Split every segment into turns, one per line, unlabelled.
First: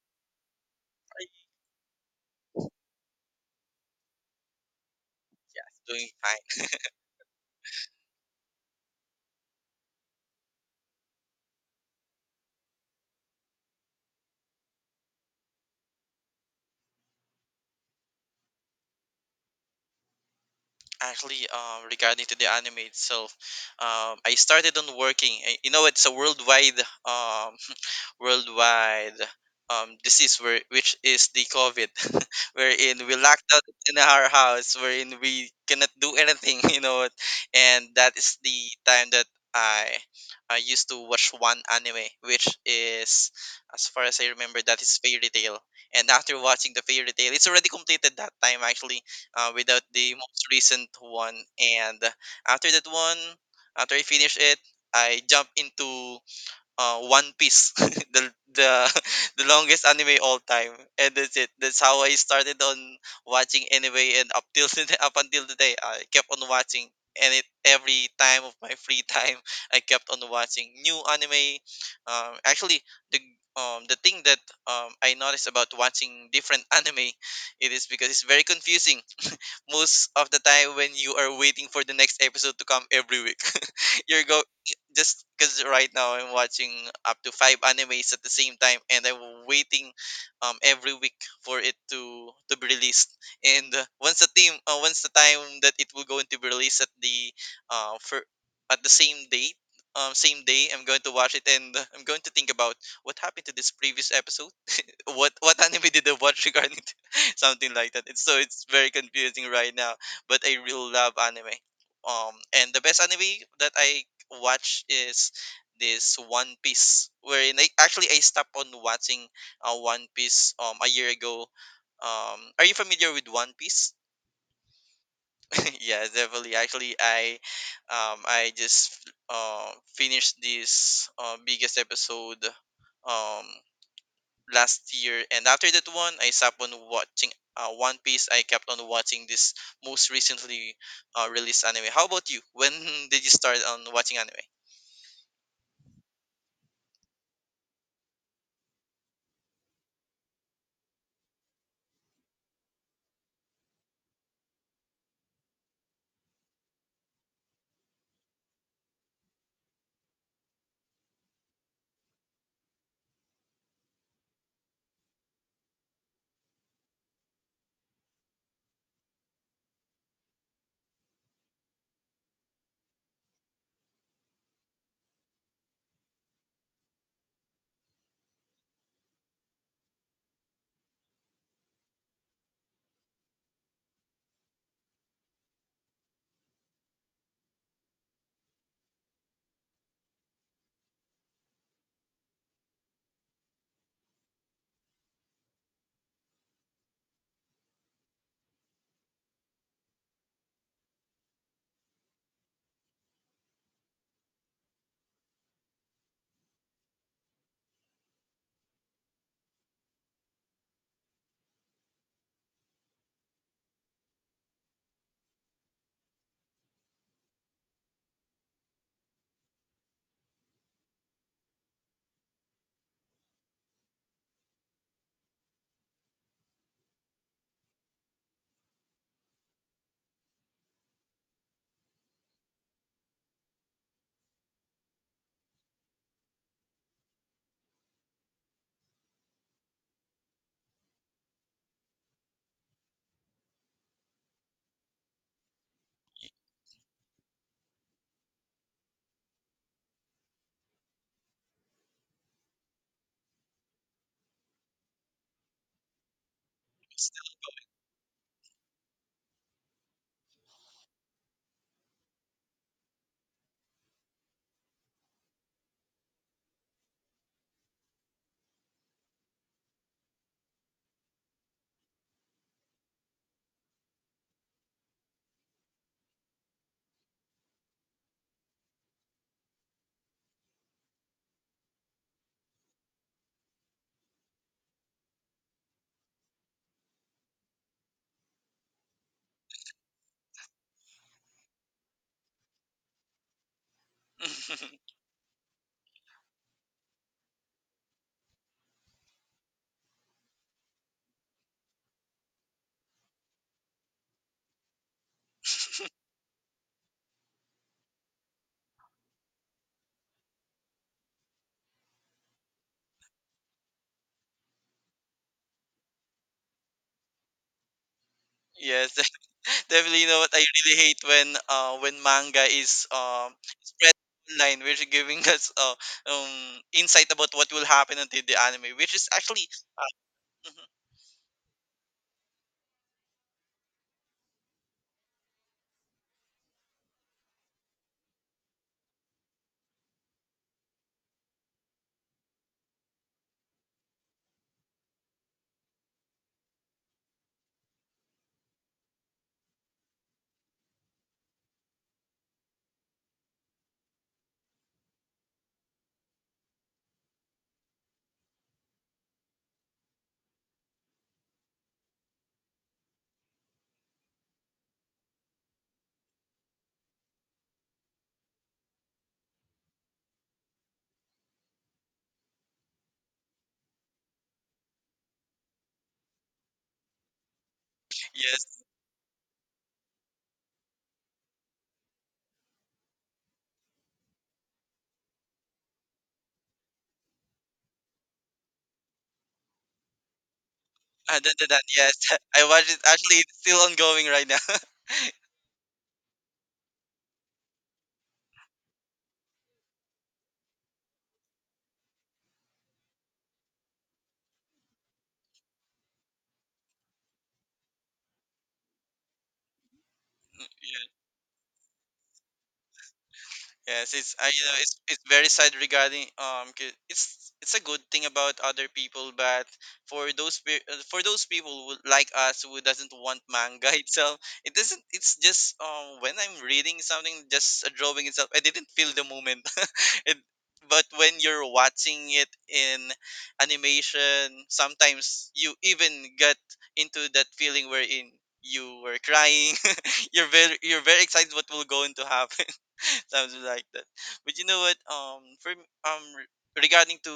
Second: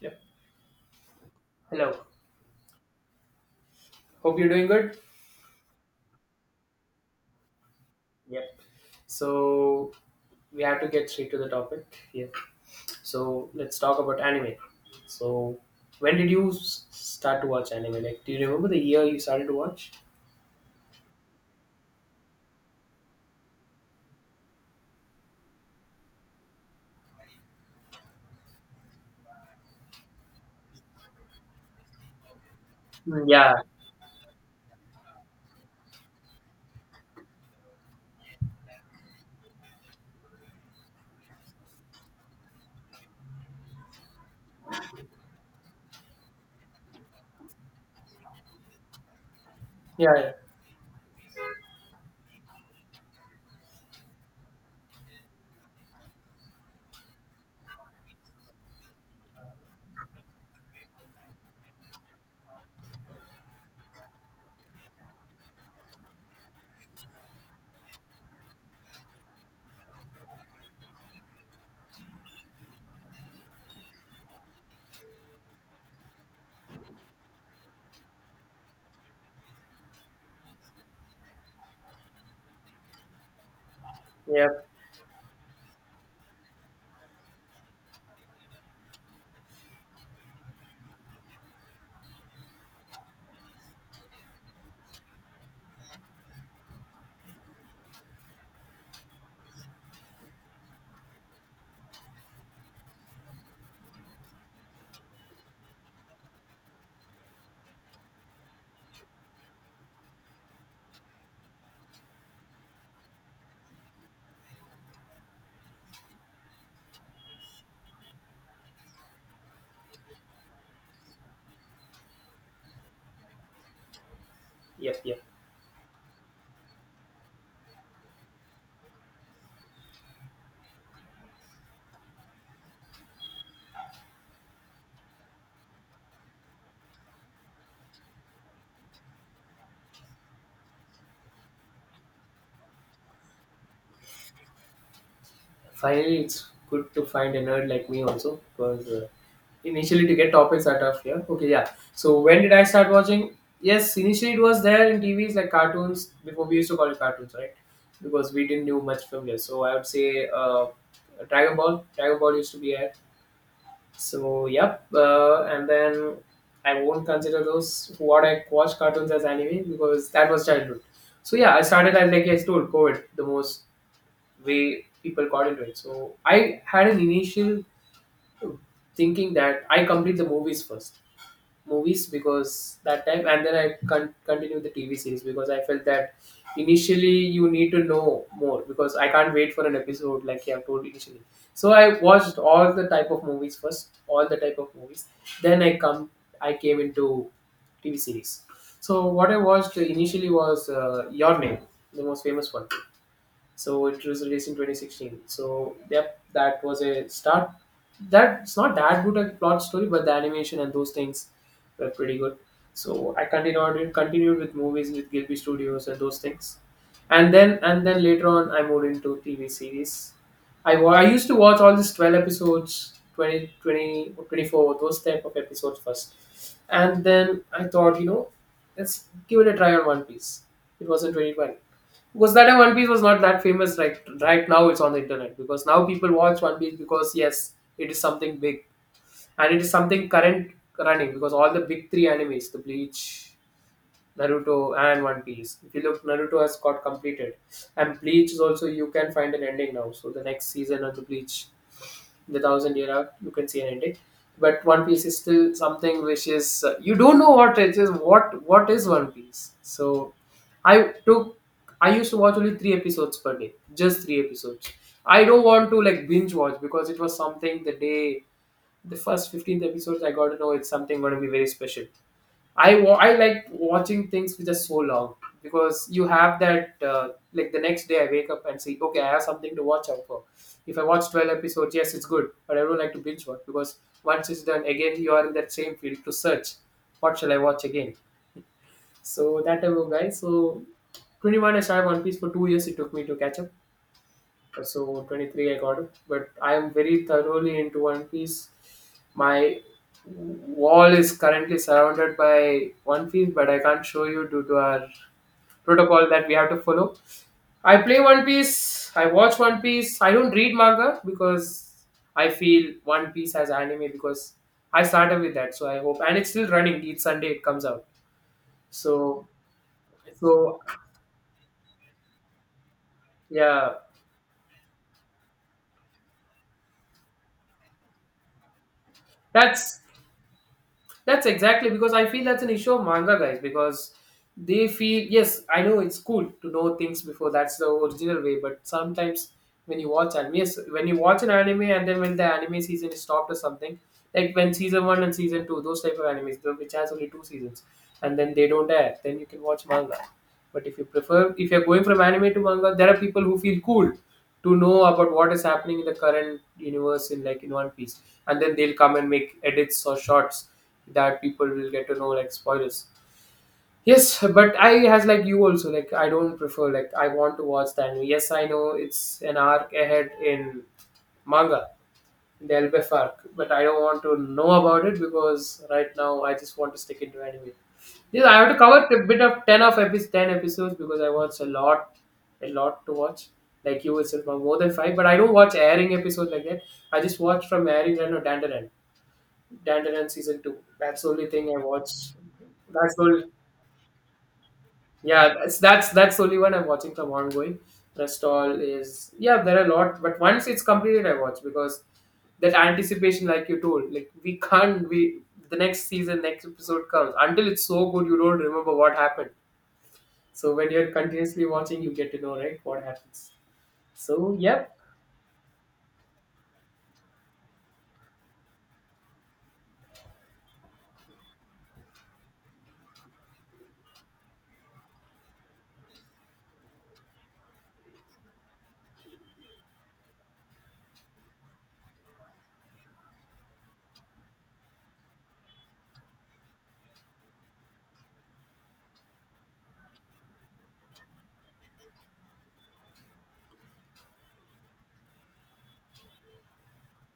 Yep.
It's
Hello. Hope you're doing good.
doing fine.
Yep. So we have to get straight to the topic. Yeah. So let's talk about anime. So when did you start to watch anime? Like, do you remember the year you started to watch?
Actually, regarding to the anime itself, I started on working. It's a worldwide worldwide disease, which is the COVID, wherein we
Mm,
locked
yeah.
out in our house, wherein we cannot do anything, And that is the time that I I used to watch one anime, which is, as far as I remember, that is Fairy Tail. And after watching the Fairy Tail, it's already completed that time actually, without
Yeah.
the
Yeah.
most recent one. And after that one, after I finish it, I jump into One Piece, the the the longest anime all time, and that's it. That's how I started on watching anyway, and up till today, up until today, I kept on watching, and it every time of my free time, I kept on watching new anime. Actually, the the thing that I noticed about watching different anime, it is because it's very confusing most of the time when you are waiting for the next episode to come every week. You're go
Yep.
just because right now I'm watching up to five animes at the same time, and I'm waiting every week for it to be released. And once the team, once the time that it will going to be released at the for at the same date. Same day, I'm going to watch it and I'm going to think about what happened to this previous episode, what anime did I watch regarding to, something like that. It's so it's very confusing right now. But I really love anime. Um, and the best anime that I watch is this One Piece, wherein I actually I stopped on watching One Piece a year ago. Are you familiar with One Piece?
Yep. Yep.
Yeah, definitely. Actually, I just finished this biggest episode. Um, last year, and after that one I stopped on watching One Piece. I kept on watching this most recently released anime. How about you, when did you start on watching anime?
Finally, it's good to find a nerd like me also because initially to get topics out of here. Okay, yeah. So when did I start watching? Yes, initially it was there in TVs like cartoons. Before we used to call it cartoons, right? Because we didn't do much from there. So I would say Dragon Ball. Dragon Ball used to be there. So yep. And then I won't consider those what I watch cartoons as anime because that was childhood. So yeah, I started as like I told, COVID the most way people got into it. So I had an initial thinking that I complete the movies first, movies because that time, and then I continued the TV series because I felt that initially you need to know more, because I can't wait for an episode like you have told initially. So I watched all the type of movies first, all the type of movies, then I came into TV series. So what I watched initially was Your Name, the most famous one. So it was released in 2016, so yep, that was a start. That's not that good a plot story, but the animation and those things were pretty good. So I continued with movies with Gilby Studios and those things, and then later on I moved into TV series. I used to watch all these 12 episodes, 20 20 twenty four, those type of episodes first. And then I thought, let's give it a try on One Piece. It was in 2012. Because that time One Piece was not that famous, right now it's on the internet because now people watch One Piece because yes, it is something big. And it is something current running because all the big three animes, the Bleach, Naruto and One Piece. If you look, Naruto has got completed. And Bleach is also you can find an ending now. So the next season of the Bleach, the thousand year arc, you can see an ending. But One Piece is still something which is, you don't know what it is. What is One Piece? So i took I used to watch only three episodes per day, just three episodes. I don't want to like binge watch because it was something, the day the first 15th episodes I got to know it's something going to be very special. I like watching things which are so long because you have that, like the next day I wake up and say okay, I have something to watch out for. If I watch 12 episodes, yes, it's good, but I don't like to binge watch because once it's done, again you are in that same field to search. What shall I watch again? So that type of guy. So 21, I started One Piece for 2 years. It took me to catch up. Uh,
Still.
So 23 I got it, but I am very thoroughly into One Piece. My wall is currently surrounded by One Piece, but I can't show you due to our protocol that we have to follow. I play One Piece, I watch One Piece, I don't read manga because I feel One Piece as anime because I started with that, so I hope, and it's still running each Sunday it comes out.
Yes,
So
definitely. You know what, I
so
really hate when manga is
yeah,
spread online, which is giving us um insight about what will happen until the anime, which is actually
that's
mhm.
That's exactly because I feel that's an issue of manga guys, because they feel yes, I know it's cool to know things before, that's the original way, but sometimes when you watch anime, yes, when you watch an anime and then when the anime season is stopped or something, like when season one and season two, those type of animes, which has only two seasons, and then they don't air, then you can watch manga. But if you prefer, if you're going from anime to manga, there are people who feel cool to know about what is happening in the current universe, in like in One Piece, and then they'll come and make edits or shorts that people will get to know, like spoilers. Yes, but I has like you also, like I don't prefer, like I want to watch the anime. Yes, I know it's an arc ahead in manga. There'll be a FARC, but I don't want to know about it because right now I just want to stick into anime. Yes, I have to
Yes,
cover a bit of ten episodes because I watch a lot to watch. Like you itself, more than five. But I don't watch airing episodes like that. I just watch from airing and Dandaran season two. That's the only thing I
that,
watch.
yes, I watched it,
That's
actually
all.
it's still ongoing right now.
Yeah, that's the only one I'm watching from ongoing. Rest all is, yeah, there are a lot, but once it's completed I watch because that anticipation, like you told, like we can't we the next season, next episode comes, until it's so good you don't remember what happened.
Mm.
So when you're continuously watching you get to know, right, what happens.
Yes, it's I,
So
you know,
yeah,
it's very sad regarding it's a good thing about other people, but for for those people who, like us, who doesn't want manga itself, it doesn't. It's just when I'm reading something, just a drawing itself, I didn't feel the moment. It, but when you're watching it in animation, sometimes you even get into that feeling wherein you were crying. You're very excited what will going to happen. Something like that. But you know what? Regarding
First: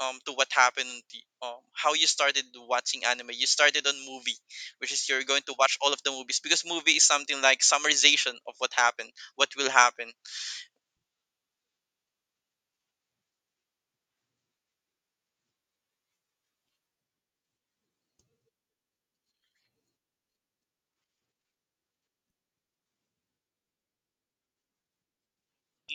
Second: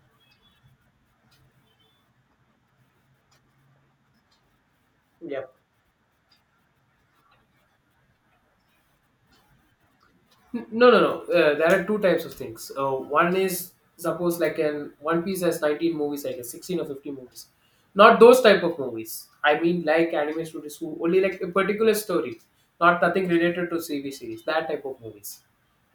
to what happened, on the, how you started watching anime, you started on movie, which is you're
yeah.
going to watch all of the movies because movie is something like summarization of what happened, what will happen.
No, no, no. There are two types of things. One is, suppose like an One Piece has 19 movies, I guess 16 or 15 movies. Not those type of movies. I mean like anime studios who only like a particular story, not nothing related to CV series. That type of movies.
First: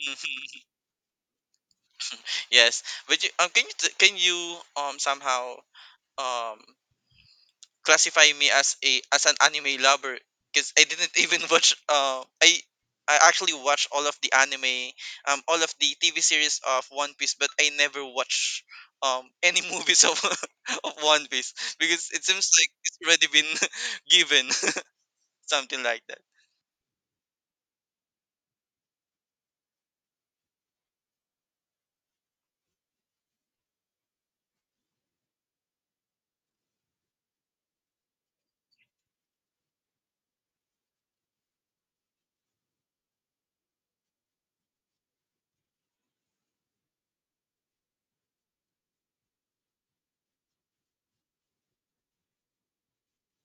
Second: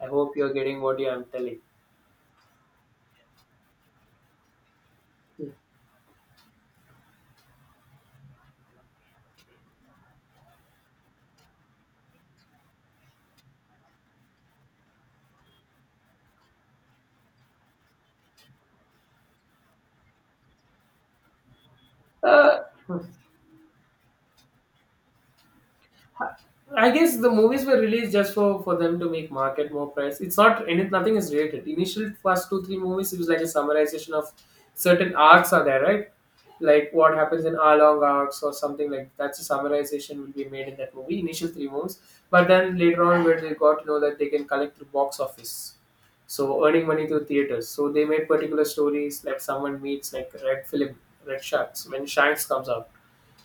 I hope you're getting what I'm telling.
Yes, but you, can you somehow um classify me as a as an anime lover, because I didn't even watch I actually watched all of the anime, all of the TV series of One Piece, but I never watch any movies of of One Piece because it seems
Uh,
like it's already been given something like that.
I guess the movies were released just for them to make market more price. It's not any, nothing is related. Initial first two three movies, it was like a summarization of certain arcs are there, right? Like what happens in Along arcs or something, like that's a summarization will be made in that movie. Initial three movies, but then later on, where they got to know that they can collect through box office, so earning money through theaters. So they made particular stories, like someone meets, like Red Film, Red Sharks when Shanks comes out,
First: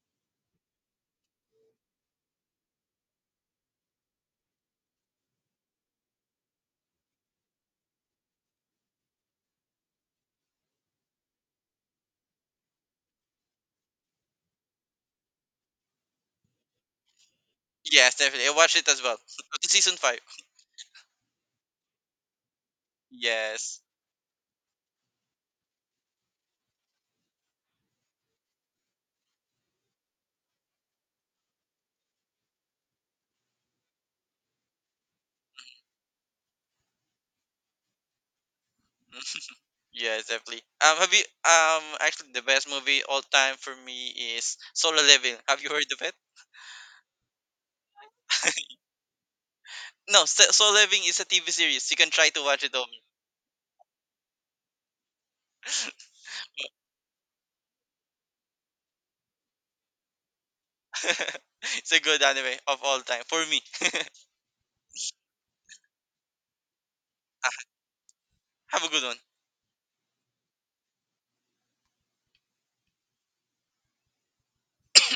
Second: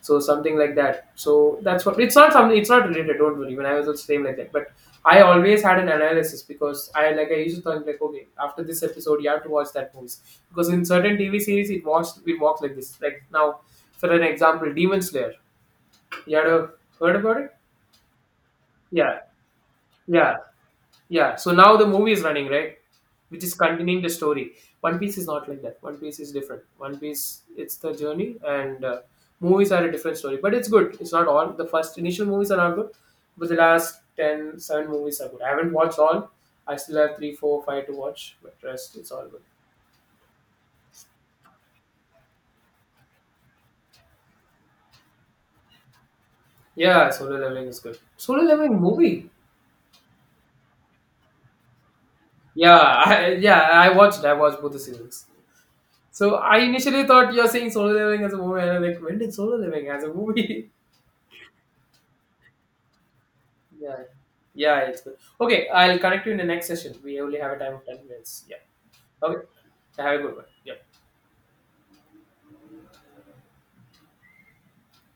so something like that. So that's what, it's not something, it's not related, don't worry. When I was the same like that. But I always had an analysis because I used to think, like, okay, after this episode you have to watch that movie. Because in certain TV series it walks like this. Like now, for an example, Demon Slayer. You heard about it?
Yes, definitely. I watched it as well.
Yeah.
Up to season 5.
Yeah. Yeah, so now the movie is running, right? Which is
Yes.
continuing the story. One Piece is not like that. One Piece is different. One Piece, it's the journey, and movies are a different story. But it's good. It's not all. The first initial movies are not good, but the last 10 7 movies are good. I haven't watched all. I still have 3 4 5 to watch, but rest, it's all good.
Yes, definitely. Have you actually, the best movie all time for me is Solo Leveling. Have you heard of it?
Yeah, Solo Leveling is good. Solo Leveling movie?
No, So Soul Living is a TV series. You can try to watch it
Yeah,
over.
I watched. I watched both the seasons. So I initially thought you're saying Solo Leveling as a movie, and I'm like, when did Solo Leveling as a movie?
It's a good anime of all time for me.
Yeah. Yeah, it's good. Okay, I'll connect you in the next session. We only have
Ah,
a time of 10 minutes. Yeah.
have a good one.
Okay. Have a good one. Yeah.